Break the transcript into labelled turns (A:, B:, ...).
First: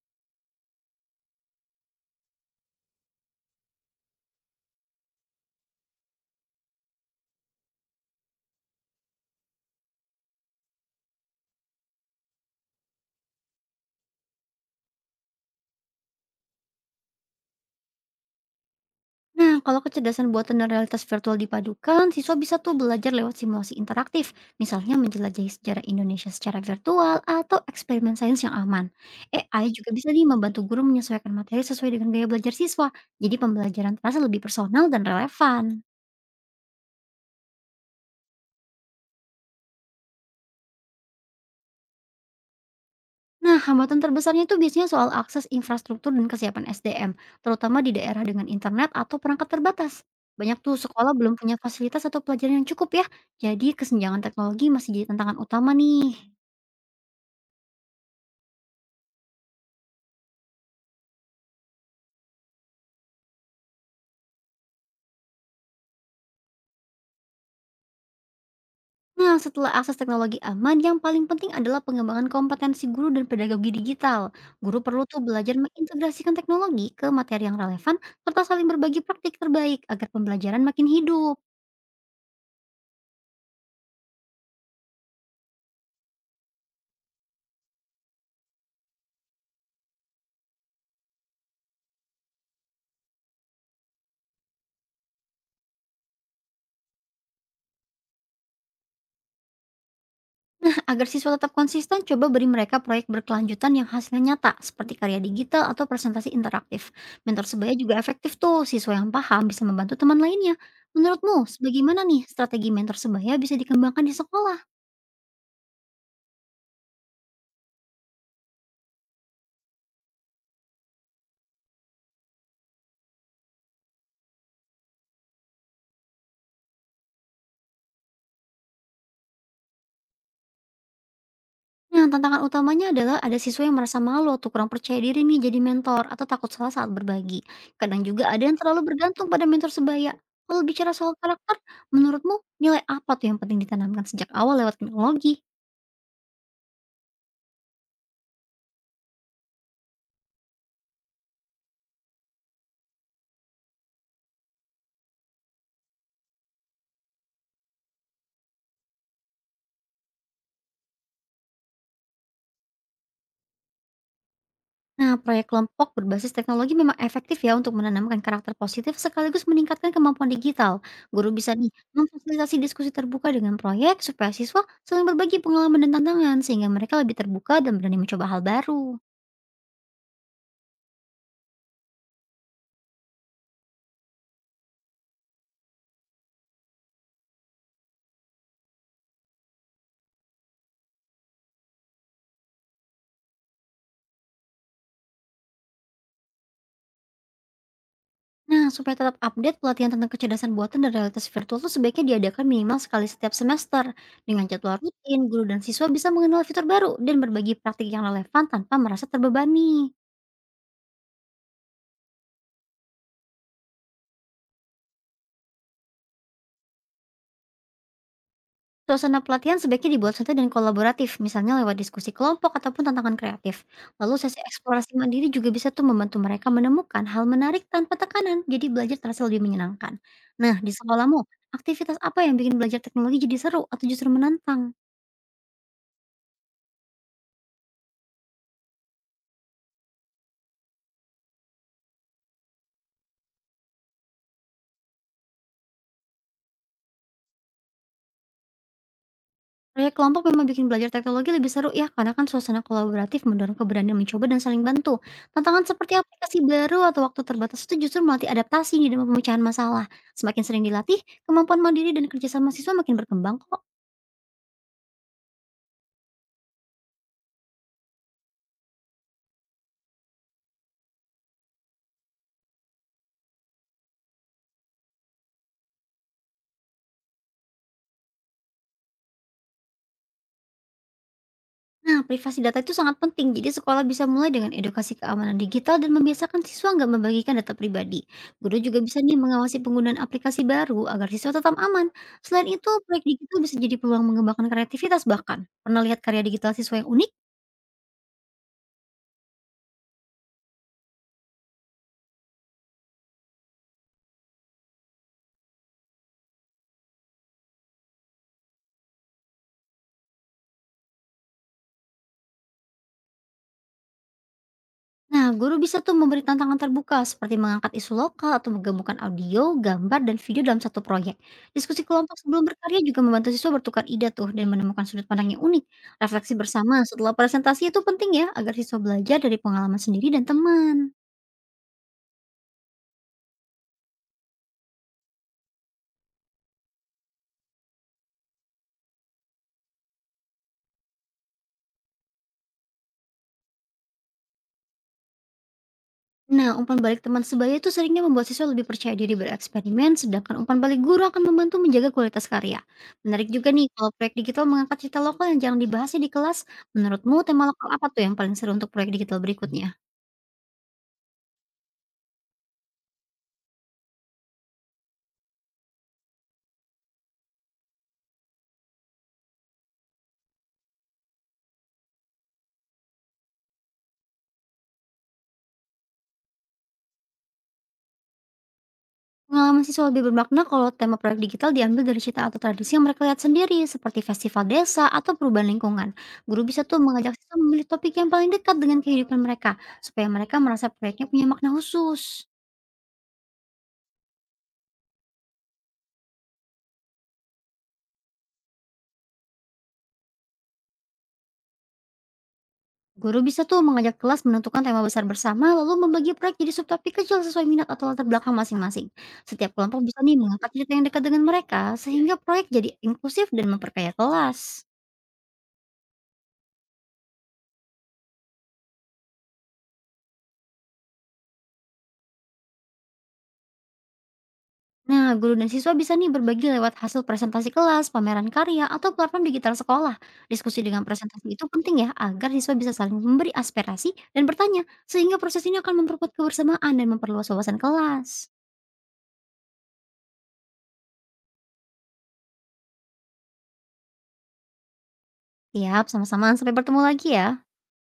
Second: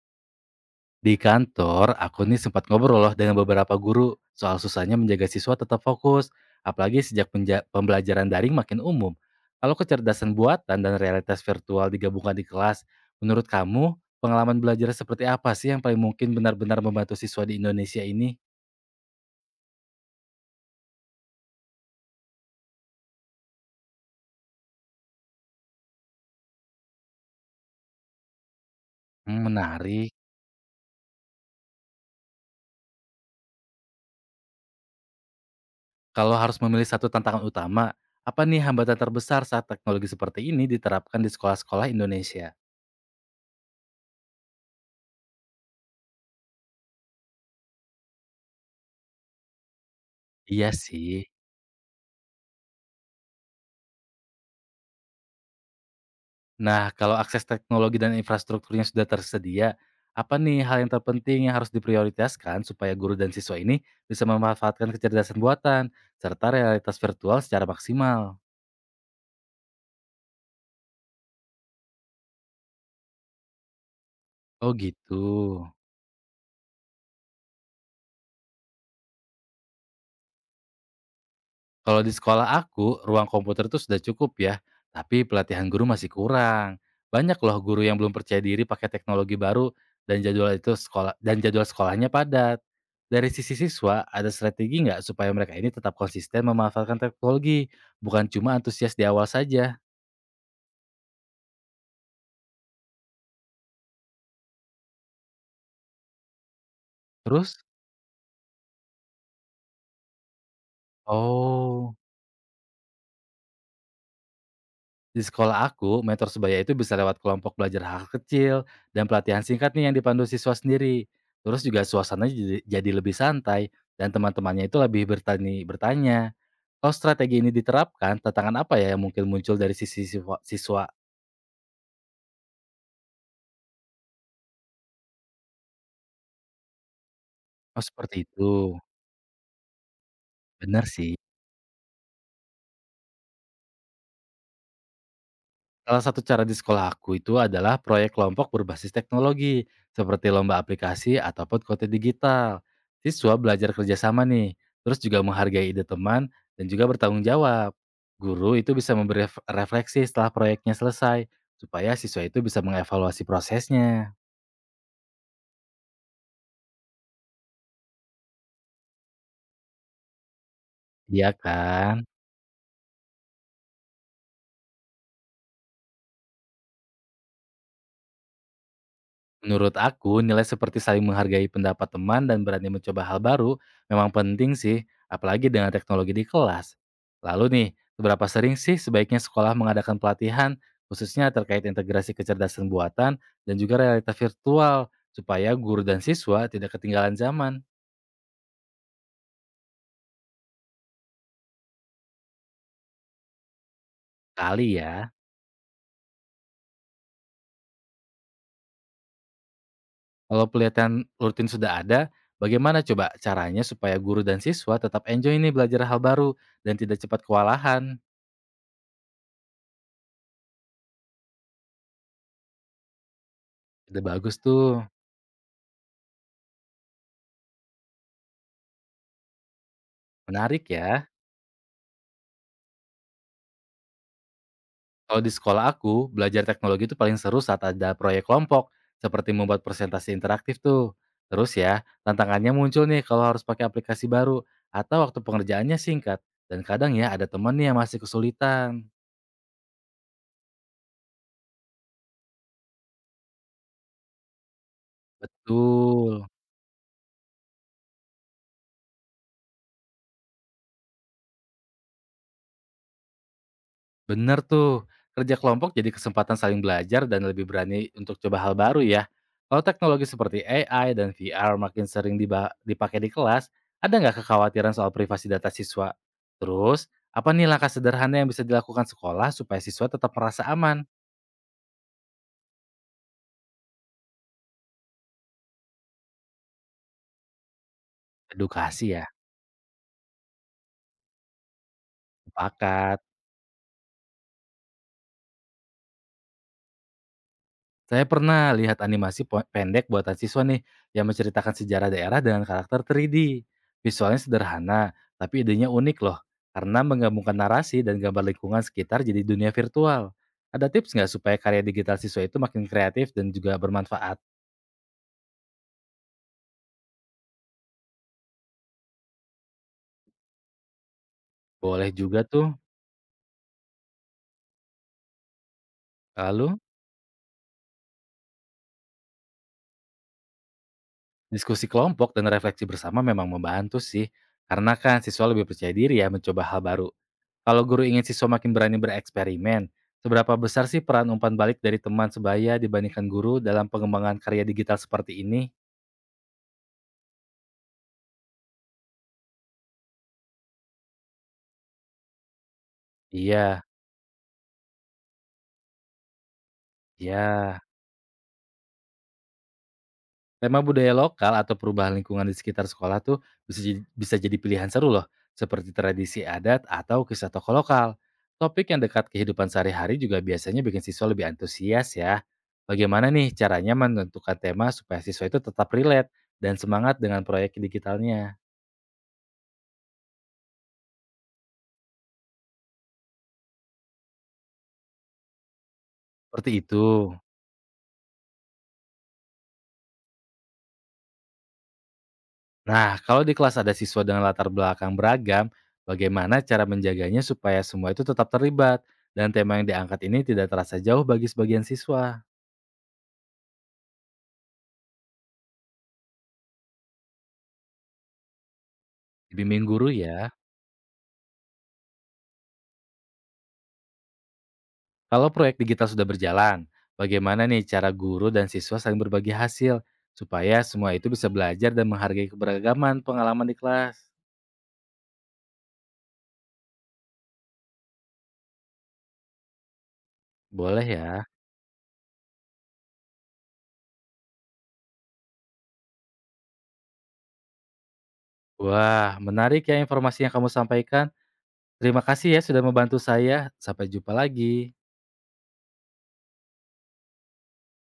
A: Di kantor, aku nih sempat ngobrol loh dengan beberapa guru soal susahnya menjaga siswa tetap fokus, apalagi sejak pembelajaran daring makin umum. Kalau kecerdasan buatan dan realitas virtual digabungkan di kelas, menurut kamu pengalaman belajar seperti apa sih yang paling mungkin benar-benar membantu siswa di Indonesia ini?
B: Nah, kalau kecerdasan buatan dan realitas virtual dipadukan, siswa bisa tuh belajar lewat simulasi interaktif, misalnya menjelajahi sejarah Indonesia secara virtual atau eksperimen sains yang aman.
A: Hmm,
B: AI juga bisa
A: menarik.
B: nih membantu guru menyesuaikan materi sesuai dengan gaya belajar siswa, jadi pembelajaran terasa lebih personal dan relevan.
A: Kalau harus memilih satu tantangan utama, apa nih hambatan terbesar saat teknologi seperti ini diterapkan di sekolah-sekolah Indonesia?
B: Nah, hambatan terbesarnya itu biasanya soal akses infrastruktur dan kesiapan SDM, terutama di daerah dengan internet atau perangkat terbatas. Banyak
A: Iya
B: tuh sekolah
A: sih.
B: belum punya fasilitas atau pelajaran yang cukup ya, jadi kesenjangan teknologi masih jadi tantangan utama nih.
A: Nah, kalau akses teknologi dan infrastrukturnya sudah tersedia, apa nih hal yang terpenting yang harus diprioritaskan supaya guru dan siswa ini bisa memanfaatkan kecerdasan buatan serta realitas virtual secara maksimal?
B: Nah, setelah akses teknologi aman, yang paling penting adalah pengembangan kompetensi guru dan pedagogi digital.
A: Oh
B: Guru perlu
A: gitu.
B: tuh belajar mengintegrasikan teknologi ke materi yang relevan, serta saling berbagi praktik terbaik agar pembelajaran makin hidup.
A: Kalau di sekolah aku, ruang komputer itu sudah cukup ya, tapi pelatihan guru masih kurang. Banyak loh guru yang belum percaya diri pakai teknologi baru dan jadwal sekolahnya padat. Dari sisi siswa, ada strategi nggak supaya mereka ini tetap konsisten memanfaatkan teknologi, bukan cuma antusias di awal saja?
B: Nah, agar siswa tetap konsisten, coba beri mereka proyek berkelanjutan yang hasilnya nyata, seperti karya digital atau presentasi interaktif. Mentor
A: Terus?
B: sebaya juga efektif tuh, siswa yang paham bisa membantu teman lainnya. Menurutmu,
A: Oh.
B: sebagaimana nih strategi mentor sebaya bisa dikembangkan di sekolah?
A: Di sekolah aku, mentor sebaya itu bisa lewat kelompok belajar hal kecil dan pelatihan singkat nih yang dipandu siswa sendiri. Terus juga suasananya jadi lebih santai dan teman-temannya itu lebih bertanya. Kalau strategi ini diterapkan, tantangan apa ya yang mungkin muncul dari sisi siswa?
B: Nah, tantangan utamanya adalah ada siswa yang merasa malu atau kurang percaya diri nih jadi mentor atau takut salah saat berbagi.
A: Oh
B: Kadang
A: seperti
B: juga
A: itu,
B: ada yang terlalu bergantung pada mentor sebaya. Kalau
A: benar
B: bicara soal
A: sih.
B: karakter, menurutmu nilai apa tuh yang penting ditanamkan sejak awal lewat teknologi?
A: Salah satu cara di sekolah aku itu adalah proyek kelompok berbasis teknologi, seperti lomba aplikasi ataupun konten digital. Siswa belajar kerjasama nih, terus juga menghargai ide teman dan juga bertanggung jawab. Guru itu bisa memberi refleksi setelah proyeknya selesai, supaya siswa itu bisa mengevaluasi prosesnya.
B: Nah, proyek kelompok berbasis teknologi memang efektif ya untuk menanamkan karakter positif sekaligus meningkatkan kemampuan digital. Guru
A: Iya
B: bisa nih
A: kan?
B: memfasilitasi diskusi terbuka dengan proyek supaya siswa saling berbagi pengalaman dan tantangan sehingga mereka lebih terbuka dan berani mencoba hal baru.
A: Menurut aku, nilai seperti saling menghargai pendapat teman dan berani mencoba hal baru memang penting sih, apalagi dengan teknologi di kelas. Lalu nih, seberapa sering sih sebaiknya sekolah mengadakan pelatihan, khususnya terkait integrasi kecerdasan buatan dan juga realitas virtual, supaya guru dan siswa tidak ketinggalan zaman?
B: Nah, supaya tetap update, pelatihan tentang kecerdasan buatan dan realitas virtual itu sebaiknya diadakan minimal sekali setiap semester. Dengan jadwal
A: Kali ya,
B: rutin, guru dan siswa bisa mengenal fitur baru dan berbagi praktik yang relevan tanpa merasa terbebani.
A: kalau pelatihan rutin sudah ada, bagaimana coba caranya supaya guru dan siswa tetap enjoy nih belajar hal baru dan tidak cepat kewalahan?
B: Suasana pelatihan sebaiknya dibuat santai dan kolaboratif, misalnya lewat diskusi kelompok ataupun tantangan kreatif.
A: Ide
B: Lalu
A: bagus
B: sesi
A: tuh,
B: eksplorasi mandiri juga bisa tuh membantu mereka menemukan hal menarik tanpa tekanan, jadi belajar terasa lebih menyenangkan. Nah,
A: menarik
B: di
A: ya.
B: sekolahmu, aktivitas apa yang bikin belajar teknologi jadi seru atau justru menantang?
A: Kalau di sekolah aku, belajar teknologi itu paling seru saat ada proyek kelompok, seperti membuat presentasi interaktif tuh. Terus ya, tantangannya muncul nih kalau harus pakai aplikasi baru, atau waktu pengerjaannya singkat. Dan kadang ya ada teman nih yang masih kesulitan.
B: Proyek kelompok memang bikin belajar teknologi lebih seru ya, karena kan suasana kolaboratif mendorong keberanian mencoba dan saling bantu. Tantangan seperti
A: Betul.
B: aplikasi baru atau waktu terbatas itu justru melatih adaptasi nih dalam pemecahan masalah. Semakin sering dilatih, kemampuan mandiri dan kerjasama siswa makin berkembang kok.
A: Bener tuh, kerja kelompok jadi kesempatan saling belajar dan lebih berani untuk coba hal baru ya. Kalau teknologi seperti AI dan VR makin sering dipakai di kelas, ada nggak kekhawatiran soal privasi data siswa? Terus, apa nih langkah sederhana yang bisa dilakukan sekolah supaya siswa tetap merasa aman?
B: Nah, privasi data itu sangat penting, jadi sekolah bisa mulai dengan edukasi keamanan digital dan membiasakan siswa nggak membagikan data pribadi. Guru juga
A: Edukasi
B: bisa
A: ya,
B: nih mengawasi penggunaan aplikasi baru agar siswa tetap aman. Selain itu,
A: sepakat.
B: proyek digital bisa jadi peluang mengembangkan kreativitas bahkan. Pernah lihat karya digital siswa yang unik?
A: Saya pernah lihat animasi pendek buatan siswa nih yang menceritakan sejarah daerah dengan karakter 3D. Visualnya sederhana, tapi idenya unik loh. Karena menggabungkan narasi dan gambar lingkungan sekitar jadi dunia virtual. Ada tips nggak supaya karya digital siswa itu makin kreatif dan juga bermanfaat?
B: Nah, guru bisa tuh memberi tantangan terbuka seperti mengangkat isu lokal atau menggabungkan audio, gambar, dan video dalam satu proyek. Diskusi
A: Boleh
B: kelompok
A: juga
B: sebelum
A: tuh.
B: berkarya juga membantu siswa bertukar ide tuh dan menemukan sudut pandang yang unik. Refleksi
A: Lalu,
B: bersama setelah presentasi itu penting ya agar siswa belajar dari pengalaman sendiri dan teman.
A: diskusi kelompok dan refleksi bersama memang membantu sih. Karena kan siswa lebih percaya diri ya mencoba hal baru. Kalau guru ingin siswa makin berani bereksperimen, seberapa besar sih peran umpan balik dari teman sebaya dibandingkan guru dalam pengembangan karya digital seperti ini?
B: Nah, umpan balik teman sebaya itu seringnya membuat siswa lebih percaya diri bereksperimen, sedangkan umpan balik guru akan membantu menjaga kualitas karya. Menarik juga
A: Iya,
B: nih kalau proyek digital mengangkat cerita lokal yang jarang dibahas ya di kelas. Menurutmu tema
A: iya.
B: lokal apa tuh yang paling seru untuk proyek digital berikutnya?
A: Tema budaya lokal atau perubahan lingkungan di sekitar sekolah tuh bisa jadi pilihan seru loh, seperti tradisi adat atau kisah tokoh lokal. Topik yang dekat kehidupan sehari-hari juga biasanya bikin siswa lebih antusias ya. Bagaimana nih caranya menentukan tema supaya siswa itu tetap relate dan semangat dengan proyek digitalnya?
B: Pengalaman siswa lebih bermakna kalau tema proyek digital diambil dari cerita atau tradisi yang mereka lihat sendiri, seperti festival desa atau perubahan lingkungan. Guru
A: Seperti
B: bisa tuh
A: itu.
B: mengajak siswa memilih topik yang paling dekat dengan kehidupan mereka, supaya mereka merasa proyeknya punya makna khusus.
A: Nah, kalau di kelas ada siswa dengan latar belakang beragam, bagaimana cara menjaganya supaya semua itu tetap terlibat dan tema yang diangkat ini tidak terasa jauh bagi sebagian siswa?
B: Guru bisa tuh mengajak kelas menentukan tema besar bersama, lalu membagi proyek jadi subtopik kecil sesuai minat atau latar belakang masing-masing. Setiap
A: Bimbing
B: kelompok
A: guru
B: bisa nih
A: ya.
B: mengangkat cerita yang dekat dengan mereka, sehingga proyek jadi inklusif dan memperkaya kelas.
A: Kalau proyek digital sudah berjalan, bagaimana nih cara guru dan siswa saling berbagi hasil supaya semua itu bisa belajar dan menghargai keberagaman pengalaman di kelas?
B: Nah, guru dan siswa bisa nih berbagi lewat hasil presentasi kelas, pameran karya, atau platform digital sekolah. Diskusi dengan
A: Boleh
B: presentasi
A: ya.
B: itu penting ya, agar siswa bisa saling memberi aspirasi dan bertanya, sehingga proses ini akan memperkuat kebersamaan dan memperluas wawasan kelas.
A: Wah, menarik ya informasi yang kamu sampaikan. Terima kasih ya sudah membantu saya. Sampai jumpa lagi.
B: Siap, sama-sama. Sampai bertemu lagi ya.